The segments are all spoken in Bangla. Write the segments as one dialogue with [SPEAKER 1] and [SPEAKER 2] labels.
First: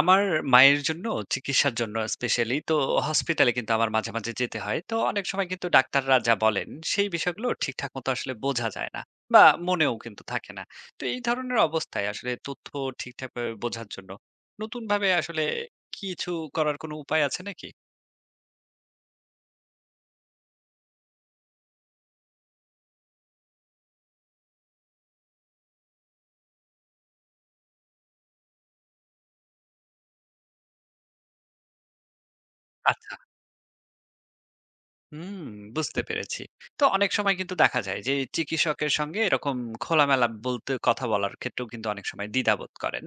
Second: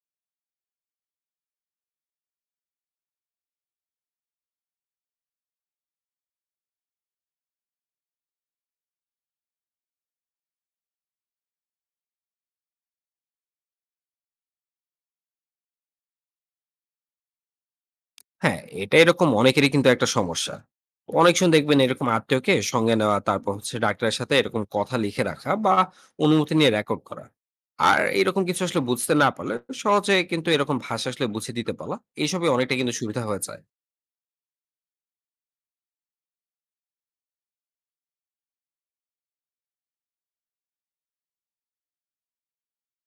[SPEAKER 1] আমার মায়ের জন্য চিকিৎসার জন্য স্পেশালি তো হসপিটালে কিন্তু আমার মাঝে, মাঝে যেতে হয়। তো অনেক সময় কিন্তু ডাক্তাররা যা বলেন সেই বিষয়গুলো ঠিকঠাক মতো আসলে বোঝা যায় না বা মনেও কিন্তু থাকে না। তো এই ধরনের অবস্থায় আসলে তথ্য ঠিকঠাকভাবে বোঝার জন্য নতুনভাবে আসলে কিছু করার কোনো উপায় আছে নাকি?
[SPEAKER 2] হ্যাঁ, এটা এরকম অনেকেরই কিন্তু একটা সমস্যা। অনেকজন দেখবেন এরকম আত্মীয়কে সঙ্গে নেওয়া, তারপর হচ্ছে ডাক্তারের সাথে এরকম কথা লিখে রাখা বা অনুমতি নিয়ে রেকর্ড করা। আর এরকম কিছু আসলে বুঝতে না পারলে সহজে কিন্তু এরকম ভাষা আসলে বুঝিয়ে দিতে পারা, এসবই অনেকটা কিন্তু
[SPEAKER 1] আচ্ছা।
[SPEAKER 2] সুবিধা হয়ে যায়।
[SPEAKER 1] হুম, বুঝতে পেরেছি। তো অনেক সময় কিন্তু দেখা যায় যে চিকিৎসকের সঙ্গে এরকম খোলামেলা বলতে কথা বলার ক্ষেত্রেও কিন্তু অনেক সময় দ্বিধাবোধ করেন।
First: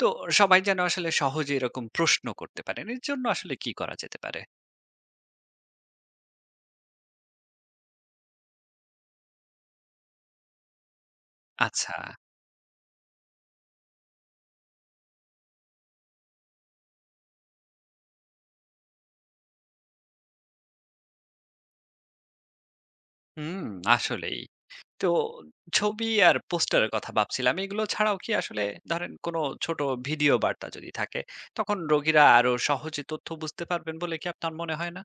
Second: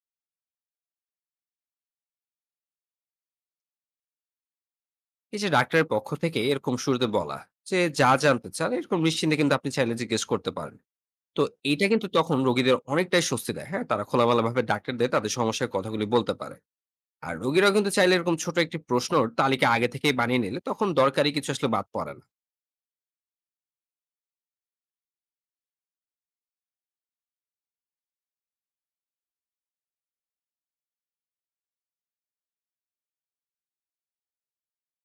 [SPEAKER 1] তো সবাই যেন আসলে সহজে এরকম প্রশ্ন করতে পারেন, এর জন্য আসলে কি করা যেতে পারে?
[SPEAKER 2] এই যে ডাক্তারের পক্ষ থেকে এরকম শুরুতে বলা যে যা জানতে চান এরকম নিশ্চিন্তে কিন্তু আপনি চাইলে জিজ্ঞেস করতে পারেন। তো এইটা
[SPEAKER 1] আচ্ছা,
[SPEAKER 2] কিন্তু তখন রোগীদের অনেকটাই স্বস্তি দেয়। হ্যাঁ? তারা খোলামেলাভাবে ডাক্তারদের তাদের সমস্যার কথাগুলি বলতে পারে। আর রোগীরা কিন্তু চাইলে এরকম ছোট একটি প্রশ্নর তালিকা আগে থেকেই বানিয়ে নিলে তখন দরকারি কিছু আসলে বাদ পড়ে না।
[SPEAKER 1] হুম, আসলেই। তো ছবি আর পোস্টারের কথা ভাবছিলাম। এগুলো ছাড়াও কি আসলে ধরেন কোনো ছোট ভিডিও বার্তা যদি থাকে, তখন রোগীরা আরো সহজে তথ্য বুঝতে পারবেন বলে কি আপনার মনে হয় না?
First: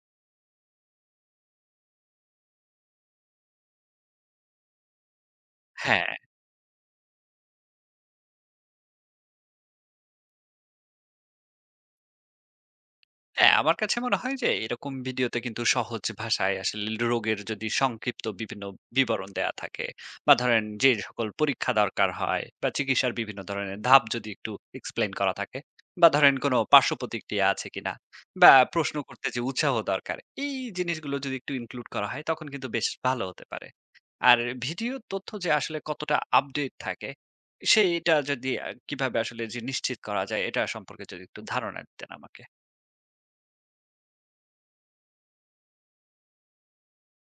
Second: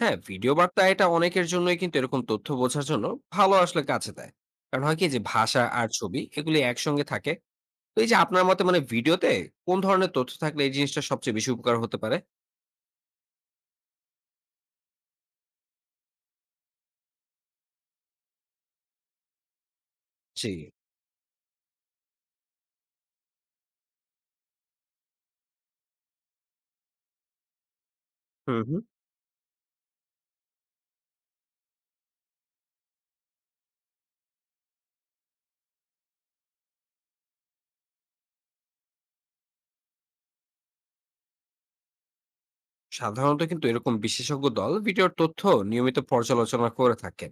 [SPEAKER 2] হ্যাঁ, ভিডিও বার্তা এটা অনেকের জন্যই কিন্তু এরকম তথ্য বোঝার জন্য ভালো আসলে কাছে দেয়, কারণ হয় কি যে ভাষা আর
[SPEAKER 1] হ্যাঁ।
[SPEAKER 2] ছবি এগুলি একসঙ্গে থাকে। তো এই যে আপনার মতে মানে ভিডিওতে কোন ধরনের তথ্য থাকলে এই জিনিসটা সবচেয়ে বেশি উপকার হতে পারে?
[SPEAKER 1] হ্যাঁ, আমার কাছে মনে হয় যে এরকম ভিডিওতে কিন্তু সহজ ভাষায় আসলে রোগের যদি সংক্ষিপ্ত বিভিন্ন বিবরণ দেয়া থাকে বা
[SPEAKER 2] জি।
[SPEAKER 1] ধরেন যে সকল পরীক্ষা দরকার হয় বা চিকিৎসার বিভিন্ন ধরনের ধাপ যদি একটু এক্সপ্লেন করা থাকে বা ধরেন কোনো পার্শ্ব প্রতিক্রিয়া আছে কিনা বা
[SPEAKER 2] হুম হুম
[SPEAKER 1] প্রশ্ন করতে যে উৎসাহ দরকার এই জিনিসগুলো যদি একটু ইনক্লুড করা হয় তখন কিন্তু বেশ ভালো হতে পারে আর ভিডিও তথ্য যে আসলে কতটা আপডেট থাকে সেইটা যদি কিভাবে আসলে যে নিশ্চিত করা যায় এটা সম্পর্কে যদি একটু ধারণা দিতেন আমাকে।
[SPEAKER 2] সাধারণত কিন্তু এরকম বিশেষজ্ঞ দল ভিডিওর তথ্য নিয়মিত পর্যালোচনা করে থাকেন।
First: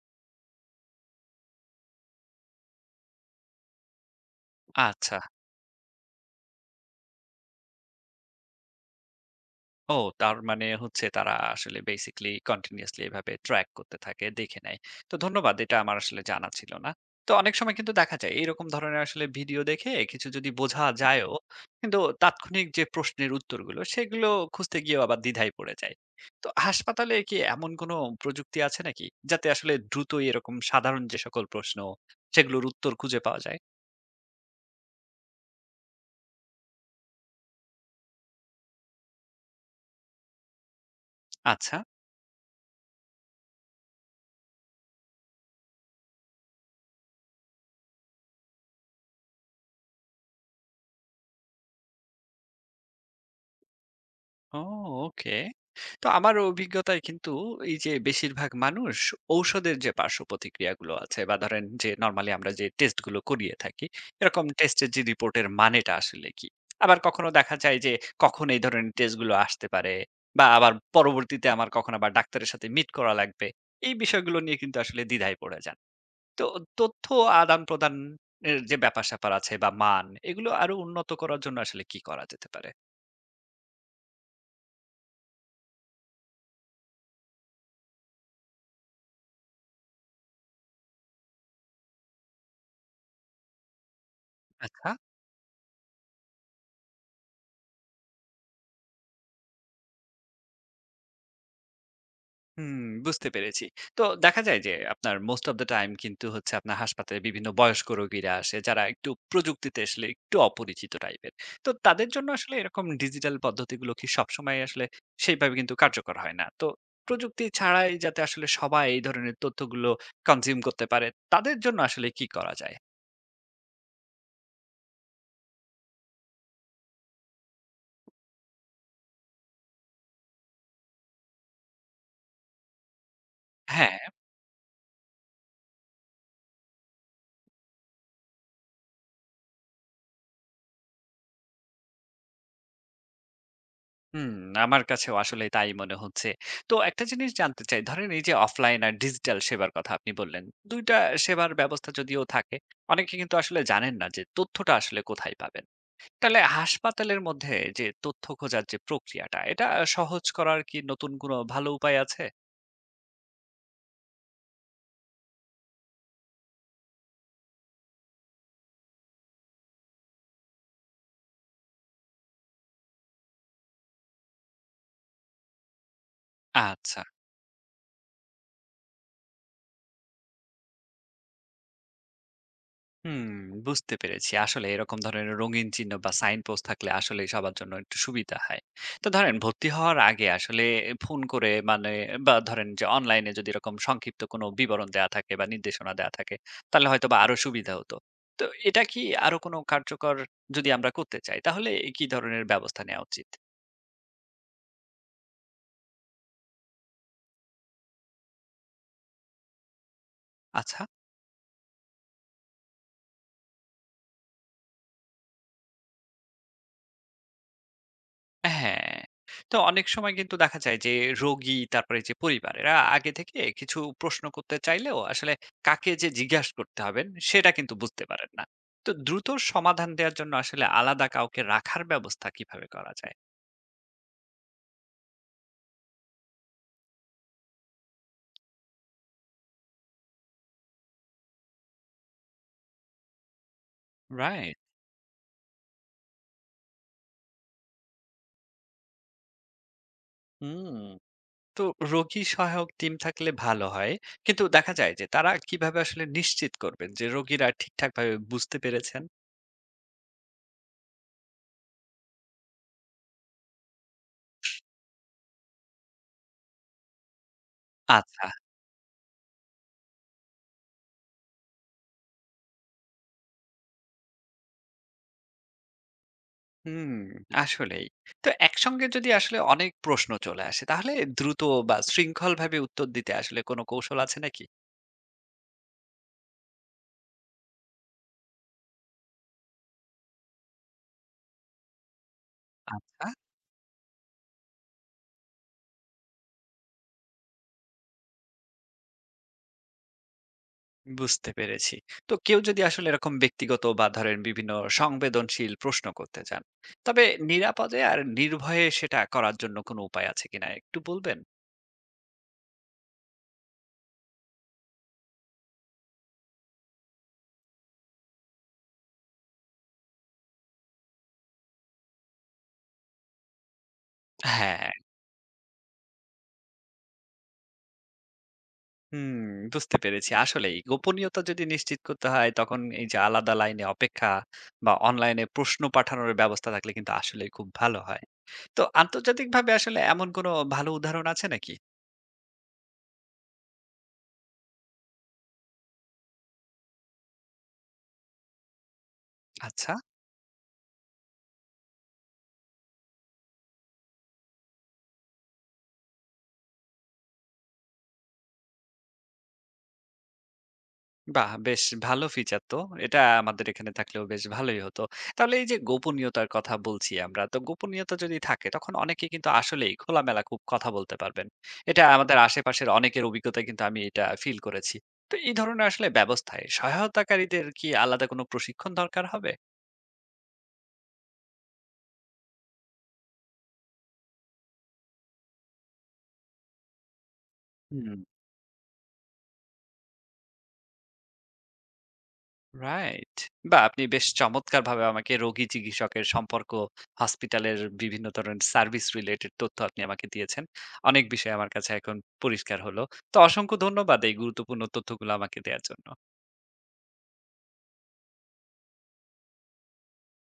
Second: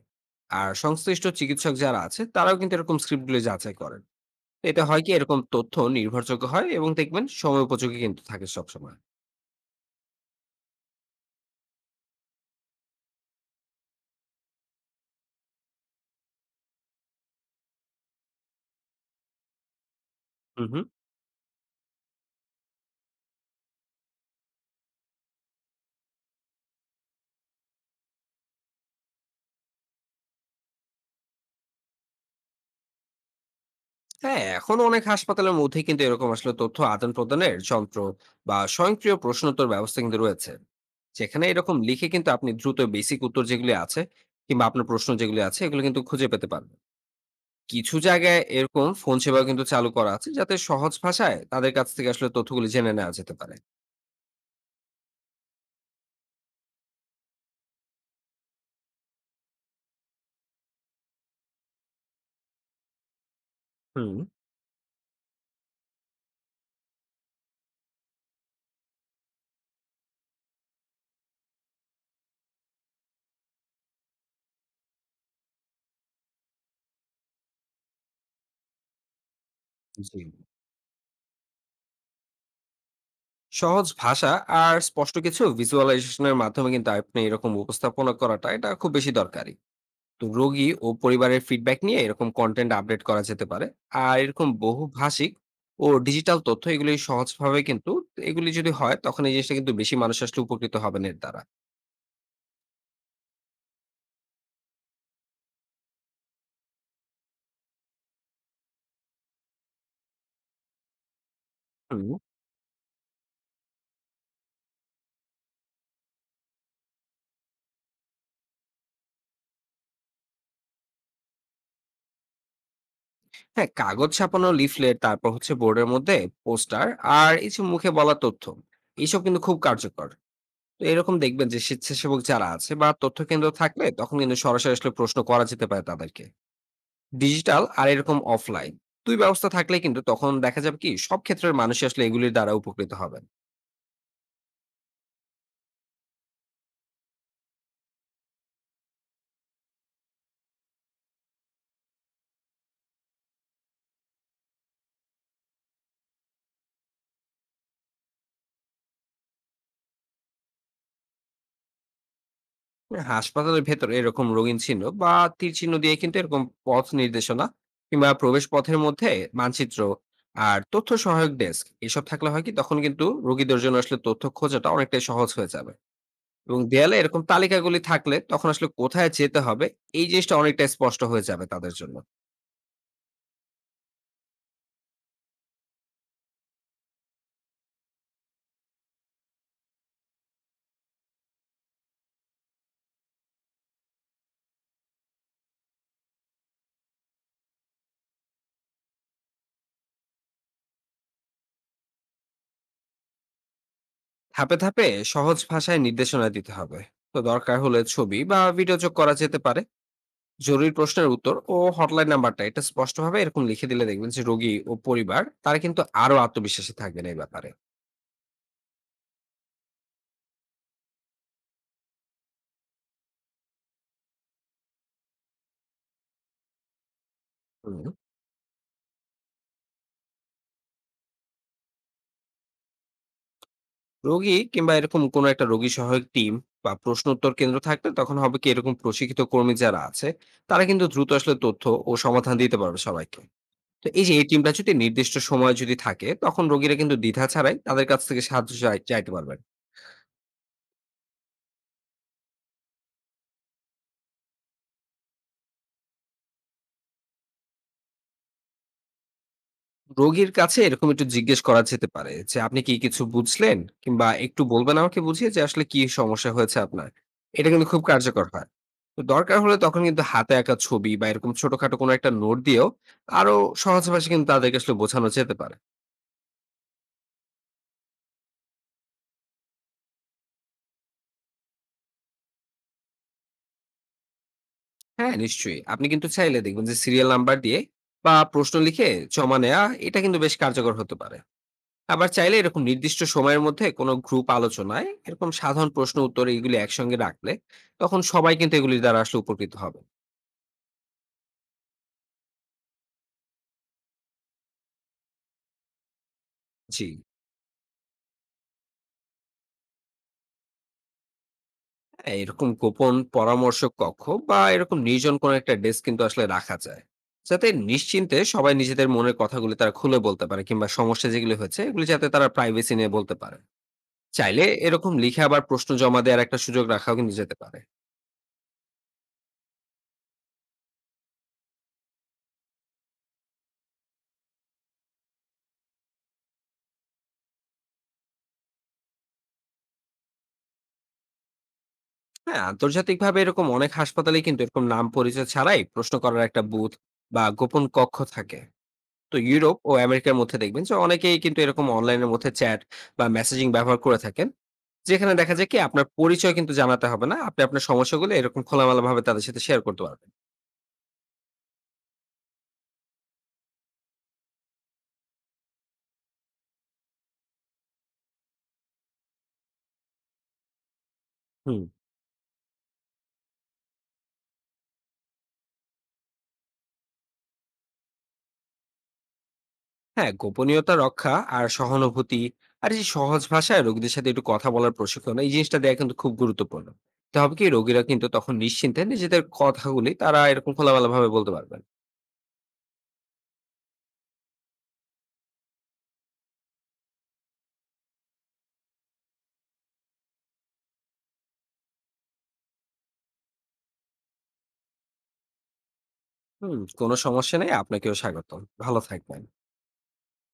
[SPEAKER 2] আর সংশ্লিষ্ট চিকিৎসক যারা আছে তারাও কিন্তু এরকম স্ক্রিপ্টগুলি যাচাই করেন। এটা হয় কি
[SPEAKER 1] আচ্ছা।
[SPEAKER 2] এরকম তথ্য নির্ভরযোগ্য হয় এবং দেখবেন সময় উপযোগী কিন্তু থাকে সবসময়।
[SPEAKER 1] ও, তার মানে হচ্ছে তারা আসলে বেসিক্যালি কন্টিনিউয়াসলি এভাবে ট্র্যাক করতে থাকে, দেখে নেয়। তো ধন্যবাদ। এটা আমার আসলে জানা ছিল না। তো অনেক সময় কিন্তু দেখা যায় এরকম ধরনের আসলে ভিডিও দেখে কিছু যদি
[SPEAKER 2] হুম
[SPEAKER 1] বোঝা
[SPEAKER 2] হুম
[SPEAKER 1] যায়ও, কিন্তু তাৎক্ষণিক যে প্রশ্নের উত্তরগুলো সেগুলো খুঁজতে গিয়েও আবার দ্বিধায় পড়ে যায়। তো হাসপাতালে কি এমন কোনো প্রযুক্তি আছে নাকি? যাতে আসলে দ্রুতই এরকম সাধারণ যে সকল প্রশ্ন সেগুলোর উত্তর খুঁজে পাওয়া যায়?
[SPEAKER 2] হ্যাঁ, এখন অনেক হাসপাতালের মধ্যে কিন্তু এরকম আসলে তথ্য আদান প্রদানের যন্ত্র বা স্বয়ংক্রিয় প্রশ্নোত্তর ব্যবস্থা কিন্তু রয়েছে, যেখানে
[SPEAKER 1] আচ্ছা।
[SPEAKER 2] এরকম লিখে কিন্তু আপনি দ্রুত বেসিক উত্তর যেগুলি আছে কিংবা আপনার প্রশ্ন যেগুলি আছে এগুলো কিন্তু খুঁজে পেতে পারবেন। কিছু জায়গায় এরকম ফোন সেবা কিন্তু চালু করা আছে, যাতে সহজ ভাষায় তাদের কাছ থেকে আসলে তথ্যগুলি জেনে নেওয়া যেতে পারে।
[SPEAKER 1] ও, ওকে। তো আমার অভিজ্ঞতায় কিন্তু এই যে বেশিরভাগ মানুষ ঔষধের যে পার্শ্ব প্রতিক্রিয়াগুলো আছে বা ধরেন যে নরমালি আমরা যে টেস্টগুলো করিয়ে থাকি
[SPEAKER 2] হুম।
[SPEAKER 1] এরকম টেস্টের যে রিপোর্টের মানেটা আসলে কি, আবার কখনো দেখা যায় যে কখন এই ধরনের টেস্টগুলো আসতে পারে বা আবার পরবর্তীতে আমার কখন আবার ডাক্তারের সাথে মিট করা লাগবে এই বিষয়গুলো নিয়ে কিন্তু আসলে দ্বিধায় পড়ে যান। তো তথ্য আদান প্রদান যে ব্যাপার স্যাপার আছে বা মান
[SPEAKER 2] জি,
[SPEAKER 1] এগুলো আরো উন্নত করার জন্য আসলে কি করা যেতে পারে?
[SPEAKER 2] সহজ ভাষা আর স্পষ্ট কিছু ভিজুয়ালাইজেশনের মাধ্যমে কিন্তু আপনি এরকম উপস্থাপনা করাটা এটা খুব বেশি দরকারি। তো রোগী ও পরিবারের ফিডব্যাক নিয়ে এরকম কন্টেন্ট আপডেট করা যেতে পারে। আর এরকম
[SPEAKER 1] আচ্ছা।
[SPEAKER 2] বহুভাষিক ও ডিজিটাল তথ্য এগুলি সহজভাবে কিন্তু এগুলি যদি হয় তখন এই জিনিসটা কিন্তু বেশি মানুষ আসলে উপকৃত হবেন এর দ্বারা।
[SPEAKER 1] হুম, বুঝতে পেরেছি। তো দেখা যায় যে আপনার মোস্ট অফ দ্যা টাইম কিন্তু হচ্ছে আপনার হাসপাতালে বিভিন্ন বয়স্ক রোগীরা আসে যারা একটু প্রযুক্তিতে আসলে একটু অপরিচিত টাইপের। তো তাদের
[SPEAKER 2] হুম।
[SPEAKER 1] জন্য আসলে এরকম ডিজিটাল পদ্ধতিগুলো কি সবসময় আসলে সেইভাবে কিন্তু কার্যকর হয় না। তো প্রযুক্তি ছাড়াই যাতে আসলে সবাই এই ধরনের তথ্যগুলো কনজিউম করতে পারে, তাদের জন্য আসলে কি করা যায়?
[SPEAKER 2] হ্যাঁ, কাগজ ছাপানো লিফলেট তারপর হচ্ছে বোর্ডের মধ্যে পোস্টার, আর এই যে মুখে বলা তথ্য, এইসব কিন্তু খুব কার্যকর। তো এরকম দেখবেন যে স্বেচ্ছাসেবক যারা আছে বা তথ্য কেন্দ্র থাকলে
[SPEAKER 1] হ্যাঁ,
[SPEAKER 2] তখন কিন্তু সরাসরি আসলে প্রশ্ন করা যেতে পারে তাদেরকে। ডিজিটাল আর এরকম অফলাইন দুই ব্যবস্থা থাকলে কিন্তু তখন দেখা যাবে কি সব ক্ষেত্রের মানুষ আসলে এগুলির দ্বারা উপকৃত হবেন।
[SPEAKER 1] হুম, আমার কাছেও আসলে তাই মনে হচ্ছে। তো একটা জিনিস জানতে চাই, ধরেন এই যে অফলাইন আর ডিজিটাল সেবার কথা আপনি বললেন, ২ টা সেবার ব্যবস্থা যদিও থাকে, অনেকে কিন্তু আসলে জানেন না যে তথ্যটা আসলে কোথায় পাবেন। তাহলে হাসপাতালের মধ্যে যে তথ্য খোঁজার যে প্রক্রিয়াটা, এটা সহজ করার কি নতুন কোনো ভালো উপায় আছে?
[SPEAKER 2] হাসপাতালের ভেতরে এরকম রঙিন চিহ্ন বা তীর চিহ্ন দিয়ে কিন্তু এরকম পথ নির্দেশনা কিংবা প্রবেশ পথের মধ্যে মানচিত্র আর তথ্য সহায়ক ডেস্ক এসব থাকলে হয় কি তখন কিন্তু রোগীদের জন্য আসলে তথ্য খোঁজাটা অনেকটাই সহজ হয়ে যাবে। এবং দেয়ালে
[SPEAKER 1] আচ্ছা।
[SPEAKER 2] এরকম তালিকাগুলি থাকলে তখন আসলে কোথায় যেতে হবে এই জিনিসটা অনেকটা স্পষ্ট হয়ে যাবে তাদের জন্য।
[SPEAKER 1] হুম, বুঝতে পেরেছি। আসলে এরকম ধরনের রঙিন চিহ্ন বা সাইন পোস্ট থাকলে আসলেই সবার জন্য একটু সুবিধা হয়। তো ধরেন ভর্তি হওয়ার আগে আসলে ফোন করে মানে বা ধরেন যে অনলাইনে যদি এরকম সংক্ষিপ্ত কোনো বিবরণ দেয়া থাকে বা নির্দেশনা দেয়া থাকে তাহলে হয়তোবা আরো সুবিধা হতো। তো এটা কি আরো কোনো কার্যকর যদি আমরা করতে চাই তাহলে কি ধরনের ব্যবস্থা নেওয়া উচিত?
[SPEAKER 2] ধাপে ধাপে সহজ ভাষায় নির্দেশনা দিতে হবে। তো দরকার হলে ছবি বা ভিডিও যোগ করা যেতে পারে। জরুরি
[SPEAKER 1] আচ্ছা।
[SPEAKER 2] প্রশ্নের উত্তর ও হটলাইন নাম্বারটা এটা স্পষ্টভাবে এরকম লিখে দিলে দেখবেন যে রোগী ও পরিবার তারা কিন্তু আরো আত্মবিশ্বাসী থাকবেন এই ব্যাপারে।
[SPEAKER 1] হ্যাঁ। তো অনেক সময় কিন্তু দেখা যায় যে রোগী তারপরে যে পরিবার এরা আগে থেকে কিছু প্রশ্ন করতে চাইলেও আসলে কাকে যে জিজ্ঞাসা করতে হবেন সেটা কিন্তু
[SPEAKER 2] হুম।
[SPEAKER 1] বুঝতে পারেন না। তো দ্রুত সমাধান দেওয়ার জন্য আসলে আলাদা কাউকে রাখার ব্যবস্থা কিভাবে করা যায়?
[SPEAKER 2] রোগী কিংবা এরকম কোনো একটা রোগী সহায়ক টিম বা প্রশ্ন উত্তর কেন্দ্র থাকলে তখন হবে কি এরকম প্রশিক্ষিত কর্মী যারা আছে তারা কিন্তু দ্রুত আসলে তথ্য ও সমাধান দিতে পারবে সবাইকে। তো এই যে এই টিমটা
[SPEAKER 1] রাইট।
[SPEAKER 2] যদি নির্দিষ্ট সময় যদি থাকে তখন রোগীরা কিন্তু দ্বিধা ছাড়াই তাদের কাছ থেকে সাহায্য চাইতে পারবেন।
[SPEAKER 1] হুম। তো রোগী সহায়ক টিম থাকলে ভালো হয়। কিন্তু দেখা যায় যে তারা কিভাবে আসলে নিশ্চিত করবেন যে রোগীরা ঠিকঠাকভাবে বুঝতে পেরেছেন?
[SPEAKER 2] রোগীর কাছে এরকম একটু জিজ্ঞেস করা যেতে পারে যে আপনি কি কিছু বুঝলেন, কিংবা একটু বলবেন আমাকে বুঝিয়ে যে আসলে কি সমস্যা হয়েছে আপনার। এটা কিন্তু খুব
[SPEAKER 1] আচ্ছা।
[SPEAKER 2] কার্যকর হয়। তো দরকার হলে তখন কিন্তু হাতে আঁকা ছবি বা এরকম ছোটখাটো কোনো একটা নোট দিয়েও আরো সহজ ভাষায় কিন্তু তাদেরকে আসলে বোঝানো যেতে পারে।
[SPEAKER 1] হুম, আসলেই। তো একসঙ্গে যদি আসলে অনেক প্রশ্ন চলে আসে, তাহলে দ্রুত বা শৃঙ্খলভাবে উত্তর দিতে আসলে কোনো কৌশল আছে নাকি?
[SPEAKER 2] হ্যাঁ, নিশ্চয়ই আপনি কিন্তু চাইলে দেখবেন যে সিরিয়াল নাম্বার দিয়ে বা প্রশ্ন লিখে জমা নেওয়া এটা কিন্তু বেশ কার্যকর হতে পারে। আবার চাইলে এরকম নির্দিষ্ট
[SPEAKER 1] আচ্ছা,
[SPEAKER 2] সময়ের মধ্যে কোনো গ্রুপ আলোচনায় এরকম সাধারণ প্রশ্ন উত্তর এগুলি একসঙ্গে রাখলে তখন সবাই কিন্তু এগুলি দ্বারা আসলে উপকৃত হবে।
[SPEAKER 1] বুঝতে পেরেছি। তো কেউ যদি আসলে এরকম ব্যক্তিগত বা ধরেন বিভিন্ন সংবেদনশীল প্রশ্ন করতে চান,
[SPEAKER 2] জি।
[SPEAKER 1] তবে নিরাপদে আর নির্ভয়ে সেটা করার জন্য কোনো উপায় আছে কিনা একটু বলবেন?
[SPEAKER 2] হ্যাঁ, এরকম গোপন পরামর্শ কক্ষ বা এরকম নির্জন কোনো একটা ডেস্ক কিন্তু আসলে রাখা যায়, যাতে নিশ্চিন্তে সবাই নিজেদের মনের কথাগুলি তারা খুলে বলতে পারে কিংবা সমস্যা যেগুলি হয়েছে এগুলি যাতে তারা প্রাইভেসি নিয়ে বলতে পারে। চাইলে
[SPEAKER 1] হ্যাঁ,
[SPEAKER 2] এরকম লিখে আবার প্রশ্ন জমা দেওয়ার একটা সুযোগ রাখাও কিন্তু যেতে পারে।
[SPEAKER 1] হুম, বুঝতে পেরেছি। আসলেই গোপনীয়তা যদি নিশ্চিত করতে হয়, তখন এই যে আলাদা লাইনে অপেক্ষা বা অনলাইনে প্রশ্ন পাঠানোর ব্যবস্থা থাকলে কিন্তু আসলেই খুব ভালো হয়। তো আন্তর্জাতিকভাবে আসলে এমন কোনো ভালো উদাহরণ আছে নাকি?
[SPEAKER 2] হ্যাঁ, আন্তর্জাতিকভাবে এরকম অনেক হাসপাতালে কিন্তু এরকম নাম পরিচয় ছাড়াই প্রশ্ন করার একটা বুথ বা গোপন কক্ষ থাকে। তো ইউরোপ ও
[SPEAKER 1] আচ্ছা,
[SPEAKER 2] আমেরিকার মধ্যে দেখবেন যে অনেকেই কিন্তু এরকম অনলাইনের মধ্যে চ্যাট বা মেসেজিং ব্যবহার করে থাকেন, যেখানে দেখা যায় কি আপনার পরিচয় কিন্তু জানাতে হবে না, আপনি আপনার সমস্যাগুলো এরকম খোলামেলা ভাবে তাদের সাথে শেয়ার করতে পারবেন।
[SPEAKER 1] বাহ! বেশ ভালো ফিচার তো। এটা আমাদের এখানে থাকলেও বেশ ভালোই হতো। তাহলে এই যে গোপনীয়তার কথা বলছি আমরা, তো গোপনীয়তা যদি থাকে তখন অনেকে কিন্তু আসলেই খোলামেলা খুব কথা বলতে পারবেন।
[SPEAKER 2] হুম।
[SPEAKER 1] এটা আমাদের আশেপাশের অনেকের অভিজ্ঞতায় কিন্তু আমি এটা ফিল করেছি। তো এই ধরনের আসলে ব্যবস্থায় সহায়তাকারীদের কি আলাদা কোনো প্রশিক্ষণ দরকার হবে?
[SPEAKER 2] হ্যাঁ, গোপনীয়তা রক্ষা আর সহানুভূতি আর এই যে সহজ ভাষায় রোগীদের সাথে একটু কথা বলার প্রশিক্ষণ এই জিনিসটা দেওয়া কিন্তু খুব গুরুত্বপূর্ণ। তা হবে কি রোগীরা
[SPEAKER 1] হুম।
[SPEAKER 2] কিন্তু তখন নিশ্চিন্তে নিজেদের কথাগুলি তারা এরকম খোলামেলা ভাবে বলতে পারবেন।
[SPEAKER 1] রাইট। বাহ! আপনি বেশ চমৎকারভাবে আমাকে রোগী চিকিৎসকের সম্পর্ক, হসপিটালের বিভিন্ন ধরনের সার্ভিস রিলেটেড তথ্য আপনি আমাকে দিয়েছেন। অনেক বিষয় আমার কাছে এখন পরিষ্কার হলো। তো অসংখ্য ধন্যবাদ এই গুরুত্বপূর্ণ তথ্যগুলো আমাকে দেয়ার জন্য।
[SPEAKER 2] হুম, কোনো সমস্যা নেই। আপনাকেও স্বাগতম। ভালো থাকবেন।